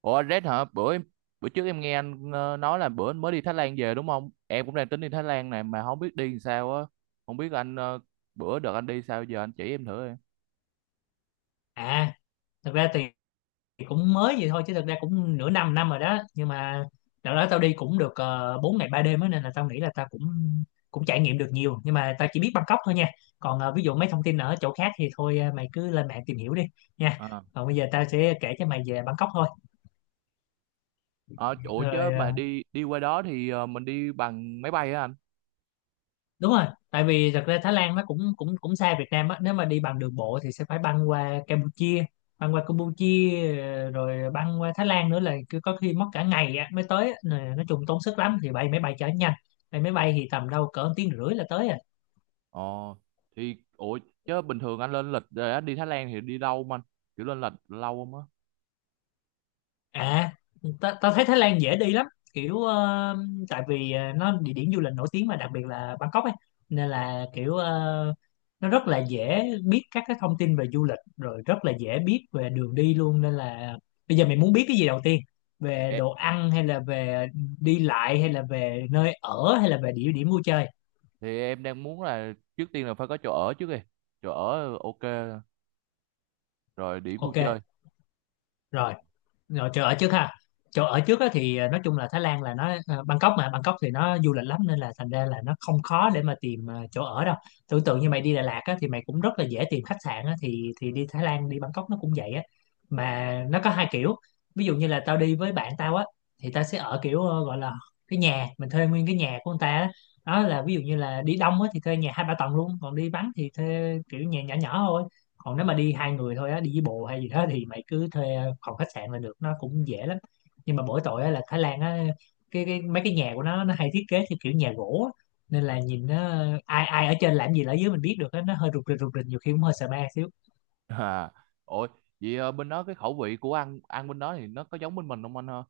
Ủa anh Red hả? Bữa trước em nghe anh nói là bữa anh mới đi Thái Lan về đúng không? Em cũng đang tính đi Thái Lan này mà không biết đi làm sao á. Không biết bữa đợt anh đi sao, giờ anh chỉ em thử em. À, thật ra thì cũng mới vậy thôi, chứ thật ra cũng nửa năm năm rồi đó. Nhưng mà đợt đó tao đi cũng được 4 ngày 3 đêm á, nên là tao nghĩ là tao cũng cũng trải nghiệm được nhiều. Nhưng mà tao chỉ biết Bangkok thôi nha. Còn ví dụ mấy thông tin ở chỗ khác thì thôi, mày cứ lên mạng tìm hiểu đi nha. À. Còn bây giờ tao sẽ kể cho mày về Bangkok thôi. Ờ, ủa chứ Rồi, mà đi đi qua đó thì mình đi bằng máy bay á anh? đúng rồi. Tại vì thật ra Thái Lan nó cũng cũng cũng xa Việt Nam á. Nếu mà đi bằng đường bộ thì sẽ phải băng qua Campuchia, băng qua Campuchia rồi băng qua Thái Lan nữa, là cứ có khi mất cả ngày á mới tới á. Nè, nói chung tốn sức lắm, thì bay máy bay chở nhanh. Bay máy bay thì tầm đâu cỡ 1 tiếng rưỡi là tới rồi. Ờ, thì ủa chứ bình thường anh lên lịch rồi anh đi Thái Lan thì đi đâu mà anh? Kiểu lên lịch lâu không á? À, ta thấy Thái Lan dễ đi lắm. Kiểu tại vì nó địa điểm du lịch nổi tiếng, mà đặc biệt là Bangkok ấy. Nên là kiểu nó rất là dễ biết các cái thông tin về du lịch, rồi rất là dễ biết về đường đi luôn. Nên là bây giờ mình muốn biết cái gì đầu tiên: về Ê. đồ ăn, hay là về đi lại, hay là về nơi ở, hay là về địa điểm vui chơi? Thì em đang muốn là trước tiên là phải có chỗ ở trước đi. Chỗ ở ok, rồi điểm vui Ok, chơi. rồi. Rồi, chỗ ở trước ha. Chỗ ở trước á thì nói chung là Thái Lan là nó Bangkok, mà Bangkok thì nó du lịch lắm, nên là thành ra là nó không khó để mà tìm chỗ ở đâu. Tưởng tượng như mày đi Đà Lạt á, thì mày cũng rất là dễ tìm khách sạn á. Thì đi Thái Lan, đi Bangkok, nó cũng vậy á. Mà nó có hai kiểu. Ví dụ như là tao đi với bạn tao á, thì tao sẽ ở kiểu gọi là cái nhà, mình thuê nguyên cái nhà của người ta á. Đó là ví dụ như là đi đông á thì thuê nhà 2 3 tầng luôn, còn đi vắng thì thuê kiểu nhà nhỏ nhỏ thôi. Còn nếu mà đi 2 người thôi á, đi với bồ hay gì đó, thì mày cứ thuê phòng khách sạn là được, nó cũng dễ lắm. Nhưng mà mỗi tội á, là Thái Lan á, cái mấy cái nhà của nó hay thiết kế theo kiểu nhà gỗ á. Nên là nhìn nó, ai ai ở trên làm gì là ở dưới mình biết được á. Nó hơi rụt rịch rụt rịch, nhiều khi cũng hơi sợ ma xíu. À, ôi, vậy bên đó cái khẩu vị của ăn ăn bên đó thì nó có giống bên mình không anh ha?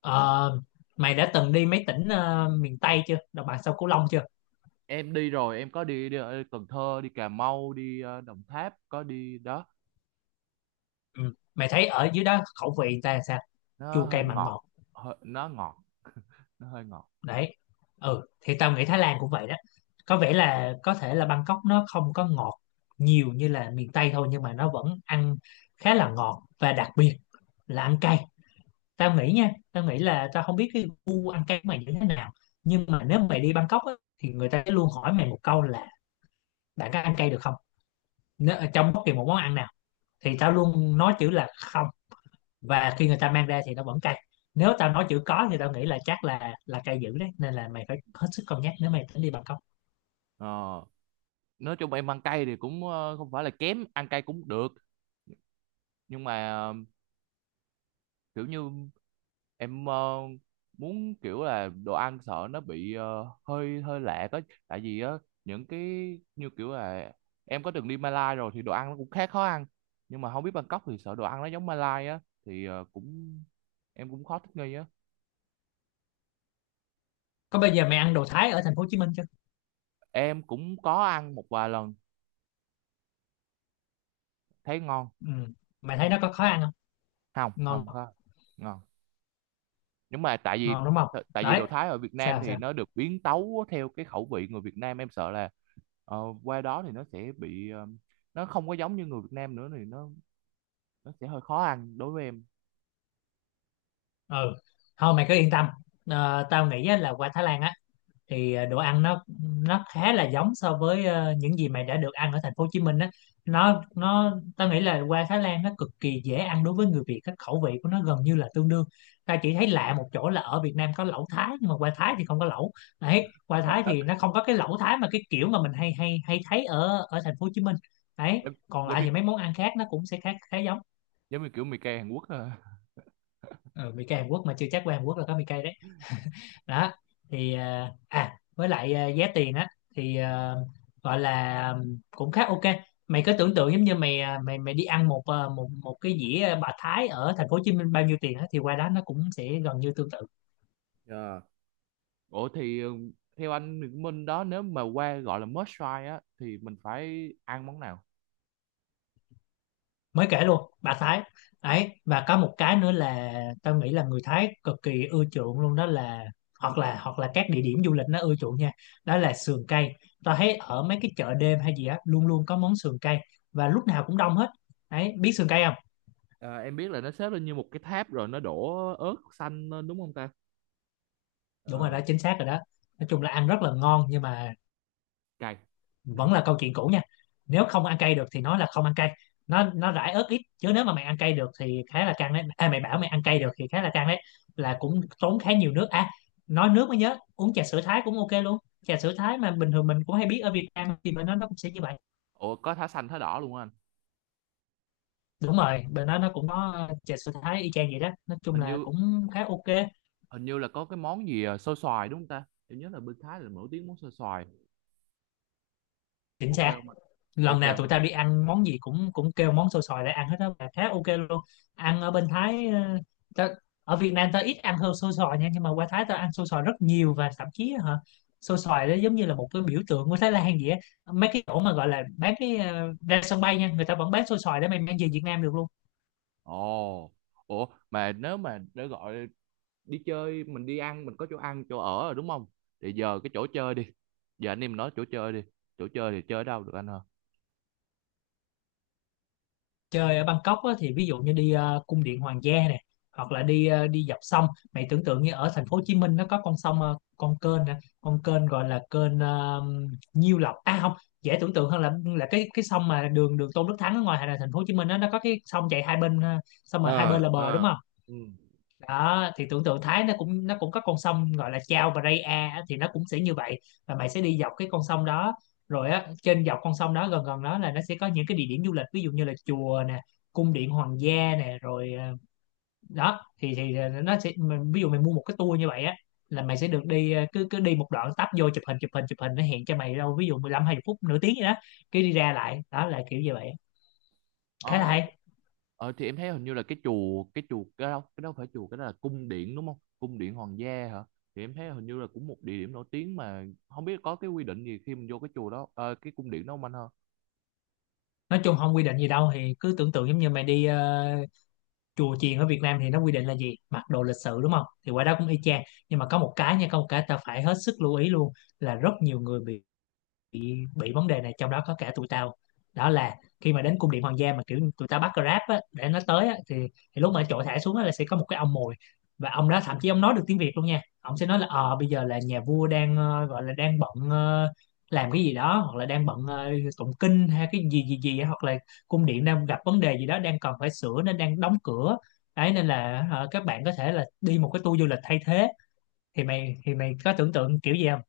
Ờ, mày đã từng đi mấy tỉnh miền Tây chưa, đồng bằng sông Cửu Long chưa? Em đi rồi, em có đi ở Cần Thơ, đi Cà Mau, đi Đồng Tháp, có đi đó. Ừ. Mày thấy ở dưới đó khẩu vị người ta làm sao? Nó Chua cay hơi mặn ngọt. ngọt. Nó ngọt. Nó hơi ngọt. Đấy. Ừ, thì tao nghĩ Thái Lan cũng vậy đó. Có vẻ là có thể là Bangkok nó không có ngọt nhiều như là miền Tây thôi, nhưng mà nó vẫn ăn khá là ngọt. Và đặc biệt là ăn cay. Tao nghĩ nha, tao nghĩ là tao không biết cái gu ăn cay của mày như thế nào. Nhưng mà nếu mày đi Bangkok á, thì người ta sẽ luôn hỏi mày một câu là: bạn có ăn cay được không. Nếu, ở trong bất kỳ một món ăn nào thì tao luôn nói chữ là không, và khi người ta mang ra thì nó vẫn cay. Nếu tao nói chữ có thì tao nghĩ là chắc là cay dữ đấy, nên là mày phải hết sức cân nhắc nếu mày tính đi Bangkok. Ờ, nói chung em ăn cay thì cũng không phải là kém ăn cay cũng được. Nhưng mà kiểu như em muốn kiểu là đồ ăn sợ nó bị hơi hơi lạ có. Tại vì á những cái như kiểu là em có từng đi Malai rồi thì đồ ăn nó cũng khá khó ăn. Nhưng mà không biết Bangkok thì sợ đồ ăn nó giống Malai á, thì ờ, cũng em cũng khó thích nghi á. Có, bây giờ mày ăn đồ Thái ở thành phố Hồ Chí Minh chưa? Em cũng có ăn một vài lần. Thấy ngon. Ừ. Mày thấy nó có khó ăn không? Không, Ngon. không có. Ngon. Nhưng mà tại vì Ngon đúng không? tại vì Đấy. đồ Thái ở Việt Nam Sao thì sao? nó được biến tấu theo cái khẩu vị người Việt Nam, em sợ là ờ, qua đó thì nó sẽ bị nó không có giống như người Việt Nam nữa, thì nó sẽ hơi khó ăn đối với em. Ừ, thôi mày cứ yên tâm. Ờ, tao nghĩ á, là qua Thái Lan á thì đồ ăn nó khá là giống so với những gì mày đã được ăn ở thành phố Hồ Chí Minh á. Nó Tao nghĩ là qua Thái Lan nó cực kỳ dễ ăn đối với người Việt, các khẩu vị của nó gần như là tương đương. Ta chỉ thấy lạ một chỗ là ở Việt Nam có lẩu Thái, nhưng mà qua Thái thì không có lẩu. Đấy, qua Thái thì nó không có cái lẩu Thái mà cái kiểu mà mình hay hay hay thấy ở ở thành phố Hồ Chí Minh. Đấy, Em- còn giống lại như thì mấy món ăn khác nó cũng sẽ khá khá giống. giống như kiểu mì cay Hàn Quốc à. Ừ, mì cay Hàn Quốc mà chưa chắc qua Hàn Quốc là có mì cay đó. Thì với lại giá tiền á thì gọi là cũng khá ok. Mày cứ tưởng tượng giống như mày đi ăn một à, một một cái dĩa bà Thái ở thành phố Hồ Chí Minh bao nhiêu tiền á, thì qua đó nó cũng sẽ gần như tương tự. Ờ. Ủa thì theo anh Nguyễn Minh đó, nếu mà qua gọi là must try á thì mình phải ăn món nào? Mới kể luôn bà Thái. Đấy và có một cái nữa là tao nghĩ là người Thái cực kỳ ưa chuộng luôn, đó là hoặc là, các địa điểm du lịch nó ưa chuộng nha, đó là sườn cây. Tao thấy ở mấy cái chợ đêm hay gì á, luôn luôn có món sườn cây, và lúc nào cũng đông hết. Đấy, biết sườn cây không? À, em biết là nó xếp lên như một cái tháp rồi nó đổ ớt xanh lên đúng không ta? Đúng rồi Ờ. đó, chính xác rồi đó. Nói chung là ăn rất là ngon, nhưng mà Cay. vẫn là câu chuyện cũ nha. Nếu không ăn cay được thì nói là không ăn cay, nó rải ớt ít chứ nếu mà mày ăn cay được thì khá là căng đấy. Mày bảo mày ăn cay được thì khá là căng đấy, là cũng tốn khá nhiều nước à. Nói nước mới nhớ, uống trà sữa Thái cũng ok luôn. Trà sữa Thái mà bình thường mình cũng hay biết ở Việt Nam, thì bên đó nó cũng sẽ như vậy. Ủa có thả xanh thả đỏ luôn hả anh? Đúng rồi, bên đó nó cũng có trà sữa Thái y chang vậy đó, nói chung Hình là như cũng khá ok. hình như là có cái món gì, xôi xoài đúng không ta? Em nhớ là bên Thái là nổi tiếng món xôi xoài. Chính Ok xác. không anh? Lần Ok nào không tụi anh? tao đi ăn món gì cũng cũng kêu món xôi xoài để ăn hết đó, và khá ok luôn. Ăn ở bên Thái, tao, ở Việt Nam tao ít ăn hơn xôi xoài nha, nhưng mà qua Thái tao ăn xôi xoài rất nhiều, và thậm chí hả, xôi xoài đó giống như là một cái biểu tượng của Thái Lan vậy á. Mấy cái chỗ mà gọi là bán cái ra sân bay nha, người ta vẫn bán xôi xoài để mày mang về Việt Nam được luôn. Ồ. Ủa mà nếu mà để gọi đi chơi, mình đi ăn, mình có chỗ ăn chỗ ở rồi đúng không, thì giờ cái chỗ chơi đi. Giờ anh em nói chỗ chơi đi. Chỗ chơi thì chơi đâu được anh hả? Chơi ở Bangkok á, thì ví dụ như đi cung điện Hoàng gia nè, hoặc là đi dọc sông. Mày tưởng tượng như ở thành phố Hồ Chí Minh nó có con sông, con kênh nè, con kênh gọi là kênh Nhiêu Lộc, à không. Dễ tưởng tượng hơn là cái sông mà đường đường Tôn Đức Thắng ở ngoài thành phố Hồ Chí Minh á, nó có cái sông chạy hai bên, xong rồi hai Ờ, bên là bờ, đúng ờ. không? Ừ. Đó thì tưởng tượng Thái nó cũng có con sông gọi là Chao Phraya á, thì nó cũng sẽ như vậy. Và mày sẽ đi dọc cái con sông đó. Rồi á, trên dọc con sông đó gần gần đó là nó sẽ có những cái địa điểm du lịch, ví dụ như là chùa nè, cung điện hoàng gia nè, rồi đó thì nó sẽ ví dụ mày mua một cái tour như vậy á, là mày sẽ được đi, cứ cứ đi một đoạn tấp vô chụp hình chụp hình chụp hình, nó hẹn cho mày đâu ví dụ 15 20 phút nửa tiếng gì đó, cái đi ra lại. Đó là kiểu như vậy, khá Ờ, là hay. Thì em thấy hình như là cái chùa, cái đâu phải chùa, cái đó là cung điện đúng không, cung điện hoàng gia hả? Thì em thấy hình như là cũng một địa điểm nổi tiếng, mà không biết có cái quy định gì khi mình vô cái chùa đó, cái cung điện đó không anh hả? Nói chung không quy định gì đâu, thì cứ tưởng tượng giống như mày đi chùa chiền ở Việt Nam thì nó quy định là gì, mặc đồ lịch sự đúng không, thì qua đó cũng y chang. Nhưng mà có một cái nha, có một cái ta phải hết sức lưu ý luôn, là rất nhiều người bị vấn đề này, trong đó có cả tụi tao. Đó là khi mà đến cung điện hoàng gia mà kiểu tụi tao bắt Grab á, để nó tới á, thì lúc mà chỗ thả xuống á, là sẽ có một cái ông mồi. Và ông đó thậm chí ông nói được tiếng Việt luôn nha. Ông sẽ nói là bây giờ là nhà vua đang gọi là đang bận, làm cái gì đó, hoặc là đang bận tụng kinh hay cái gì gì gì, hoặc là cung điện đang gặp vấn đề gì đó, đang cần phải sửa nên đang đóng cửa đấy. Nên là các bạn có thể là đi một cái tour du lịch thay thế. Thì mày có tưởng tượng kiểu gì không?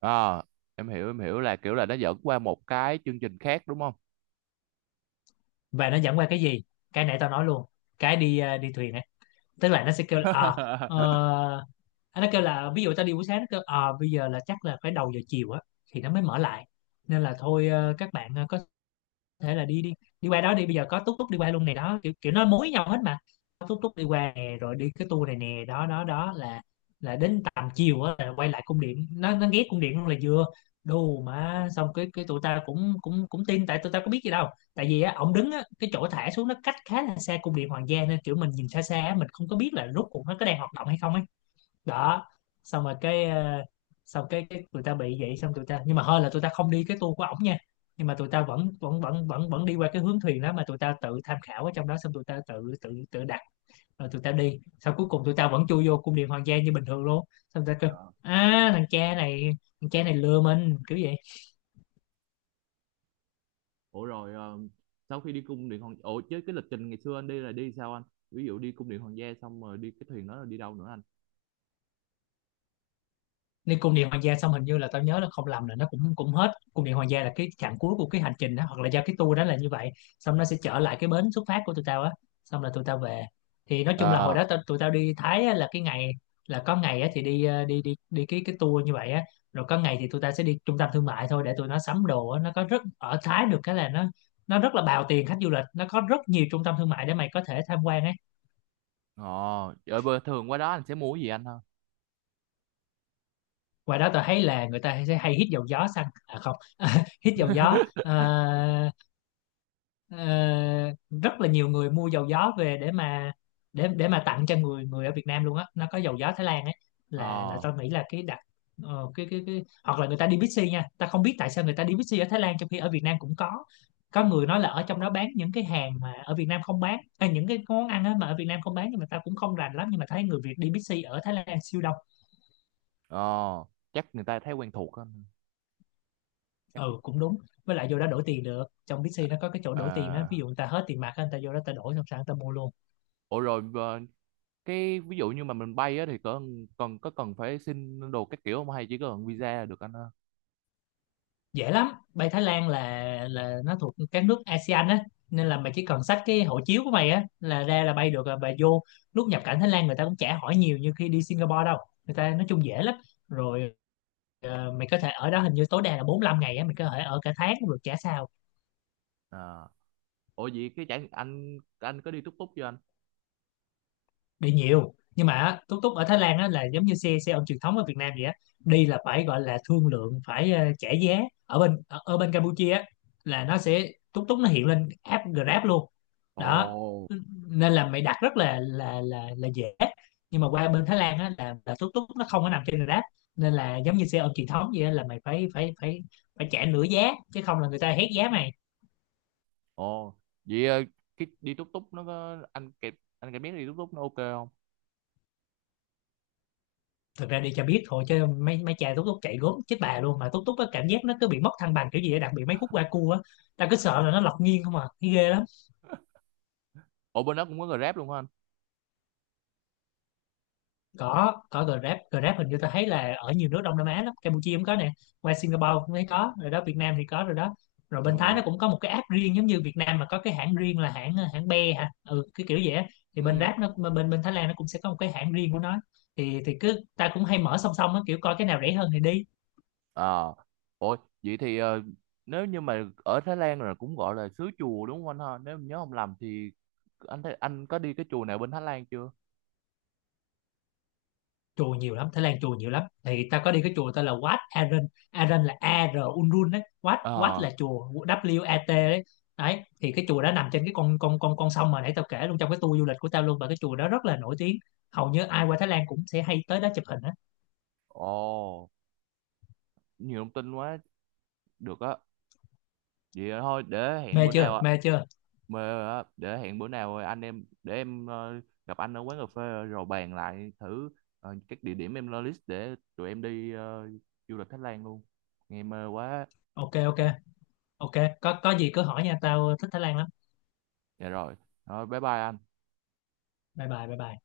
À, em hiểu là kiểu là nó dẫn qua một cái chương trình khác đúng không? Và nó dẫn qua cái gì? Cái nãy tao nói luôn, cái đi đi thuyền ấy. Tức là nó sẽ kêu là à ờ, nó kêu là ví dụ tao đi buổi sáng, nó kêu à bây giờ là chắc là phải đầu giờ chiều á, thì nó mới mở lại. Nên là thôi, các bạn có thể là đi đi đi qua đó đi, bây giờ có túc túc đi qua luôn này, đó kiểu kiểu nó mối nhau hết mà, có túc túc đi qua nè rồi đi cái tour này nè. Đó đó, đó là đến tầm chiều á là quay lại cung điện, nó ghé cung điện luôn là vừa. Đù, mà xong cái tụi ta cũng cũng cũng tin tại tụi ta có biết gì đâu. Tại vì á ổng đứng á, cái chỗ thả xuống nó cách khá là xa cung điện hoàng gia, nên kiểu mình nhìn xa xa á, mình không có biết là rốt cuộc nó có đang hoạt động hay không ấy. Đó, xong rồi cái xong cái tụi ta bị vậy, xong tụi ta nhưng mà hơi là tụi ta không đi cái tour của ổng nha, nhưng mà tụi ta vẫn vẫn vẫn vẫn vẫn đi qua cái hướng thuyền đó, mà tụi ta tự tham khảo ở trong đó, xong tụi ta tự tự tự đặt rồi tụi ta đi sau. Cuối cùng tụi ta vẫn chui vô cung điện hoàng gia như bình thường luôn. Xong tụi ta kêu à, thằng cha này, thằng cha này lừa mình kiểu vậy. Ủa rồi ờ, sau khi đi cung điện hoàng ủa chứ cái lịch trình ngày xưa anh đi là đi sao anh? Ví dụ đi cung điện hoàng gia xong rồi đi cái thuyền đó là đi đâu nữa anh? Nên cung điện hoàng gia xong, hình như là tao nhớ là không lầm là nó cũng cũng hết cung điện hoàng gia là cái chặng cuối của cái hành trình đó, hoặc là do cái tour đó là như vậy. Xong nó sẽ trở lại cái bến xuất phát của tụi tao á, xong là tụi tao về. Thì nói chung là hồi Ờ, đó tụi tao đi Thái á, là cái ngày là có ngày á, thì đi đi đi đi cái tour như vậy á. Rồi có ngày thì tụi tao sẽ đi trung tâm thương mại thôi để tụi nó sắm đồ á. Nó có rất, ở Thái được cái là nó rất là bào tiền khách du lịch, nó có rất nhiều trung tâm thương mại để mày có thể tham quan ấy. ờ. Trời bơ thường qua đó anh sẽ mua cái gì anh ha? Ngoài đó tao thấy là người ta sẽ hay hít dầu gió xăng, à không hít dầu gió. Ờ, Ờ, rất là nhiều người mua dầu gió về để mà để mà tặng cho người người ở Việt Nam luôn á, nó có dầu gió Thái Lan ấy, là Ờ, tôi nghĩ là cái đặc cái hoặc là người ta đi Bixi nha, ta không biết tại sao người ta đi Bixi ở Thái Lan trong khi ở Việt Nam cũng có. Có người nói là ở trong đó bán những cái hàng mà ở Việt Nam không bán à, những cái món ăn á mà ở Việt Nam không bán, nhưng mà ta cũng không rành lắm, nhưng mà thấy người Việt đi Bixi ở Thái Lan siêu đông. ờ. Chắc người ta thấy quen thuộc á, chắc. Ừ, cũng đúng. Với lại vô đó đổi tiền được, trong Ờ, Bixi nó có cái chỗ đổi tiền á, ví ờ, dụ người ta hết tiền mặt á, người ta vô đó ta đổi xong sẵn ta mua luôn. ủa rồi cái ví dụ như mà mình bay á thì có cần phải xin đồ các kiểu không, hay chỉ cần visa là được anh ha? Dễ lắm, bay Thái Lan là nó thuộc các nước ASEAN á, nên là mày chỉ cần xách cái hộ chiếu của mày á là ra là bay được rồi. Bà vô lúc nhập cảnh Thái Lan, người ta cũng chả hỏi nhiều như khi đi Singapore đâu, người ta nói chung dễ lắm. Rồi, mày có thể ở đó hình như tối đa là 45 ngày á, mày có thể ở cả tháng cũng được chả sao. Ờ. Ủa vậy cái chả anh có đi túc túc chưa anh? Bị nhiều, nhưng mà á, túc túc ở Thái Lan á, là giống như xe xe ôm truyền thống ở Việt Nam vậy á, đi là phải gọi là thương lượng, phải trả giá. Ở bên Campuchia á, là nó sẽ túc túc, nó hiện lên app Grab luôn. Đó, Ồ. nên là mày đặt rất là là dễ. Nhưng mà qua bên Thái Lan á, là túc túc nó không có nằm trên Grab, nên là giống như xe ôm truyền thống vậy á, là mày phải phải phải phải trả nửa giá, chứ không là người ta hét giá mày. Ồ. Vậy cái đi túc túc nó có anh kịp biết đi túc túc nó ok không? Thực ra đi cho biết thôi, chứ mấy mấy cha túc túc chạy gốm chết bà luôn, mà túc túc á, cảm giác nó cứ bị mất thăng bằng kiểu gì á, đặc biệt mấy khúc qua cua á, ta cứ sợ là nó lật nghiêng không à, thấy ghê lắm. Ủa bên đó cũng có Grab luôn hả anh? Có Grab. Hình như ta thấy là ở nhiều nước Đông Nam Á lắm, Campuchia cũng có nè, qua Singapore cũng thấy có rồi đó, Việt Nam thì có rồi đó. Rồi bên Thái Ừ. nó cũng có một cái app riêng, giống như Việt Nam mà có cái hãng riêng là hãng hãng Be hả, ừ cái kiểu vậy á. Thì bên Ừ. Grab, nó bên bên Thái Lan nó cũng sẽ có một cái hãng riêng của nó, thì cứ ta cũng hay mở song song á, kiểu coi cái nào rẻ hơn thì đi. À, ôi, vậy thì nếu như mà ở Thái Lan là cũng gọi là xứ chùa đúng không anh ha? Nếu mình nhớ không lầm thì anh thấy anh có đi cái chùa nào bên Thái Lan chưa? Chùa nhiều lắm, Thái Lan chùa nhiều lắm, thì ta có đi cái chùa tên là Wat Arun. Arun là AR Unrun đấy, Wat Wat Ờ, là chùa, WAT đấy. Đấy thì cái chùa đó nằm trên cái con sông mà nãy tao kể luôn trong cái tour du lịch của tao luôn, và cái chùa đó rất là nổi tiếng, hầu như ai qua Thái Lan cũng sẽ hay tới đó chụp hình á. ồ, nhiều thông tin quá, được á. Vậy thôi, Mê chưa, mê chưa? mà để hẹn bữa nào anh em để em gặp anh ở quán cà phê rồi bàn lại thử, các địa điểm em lo list để tụi em đi du lịch Thái Lan luôn. Nghe mơ quá. Ok ok, ok, có gì cứ hỏi nha, tao thích Thái Lan lắm. Dạ rồi rồi bye bye anh. Bye bye, bye bye.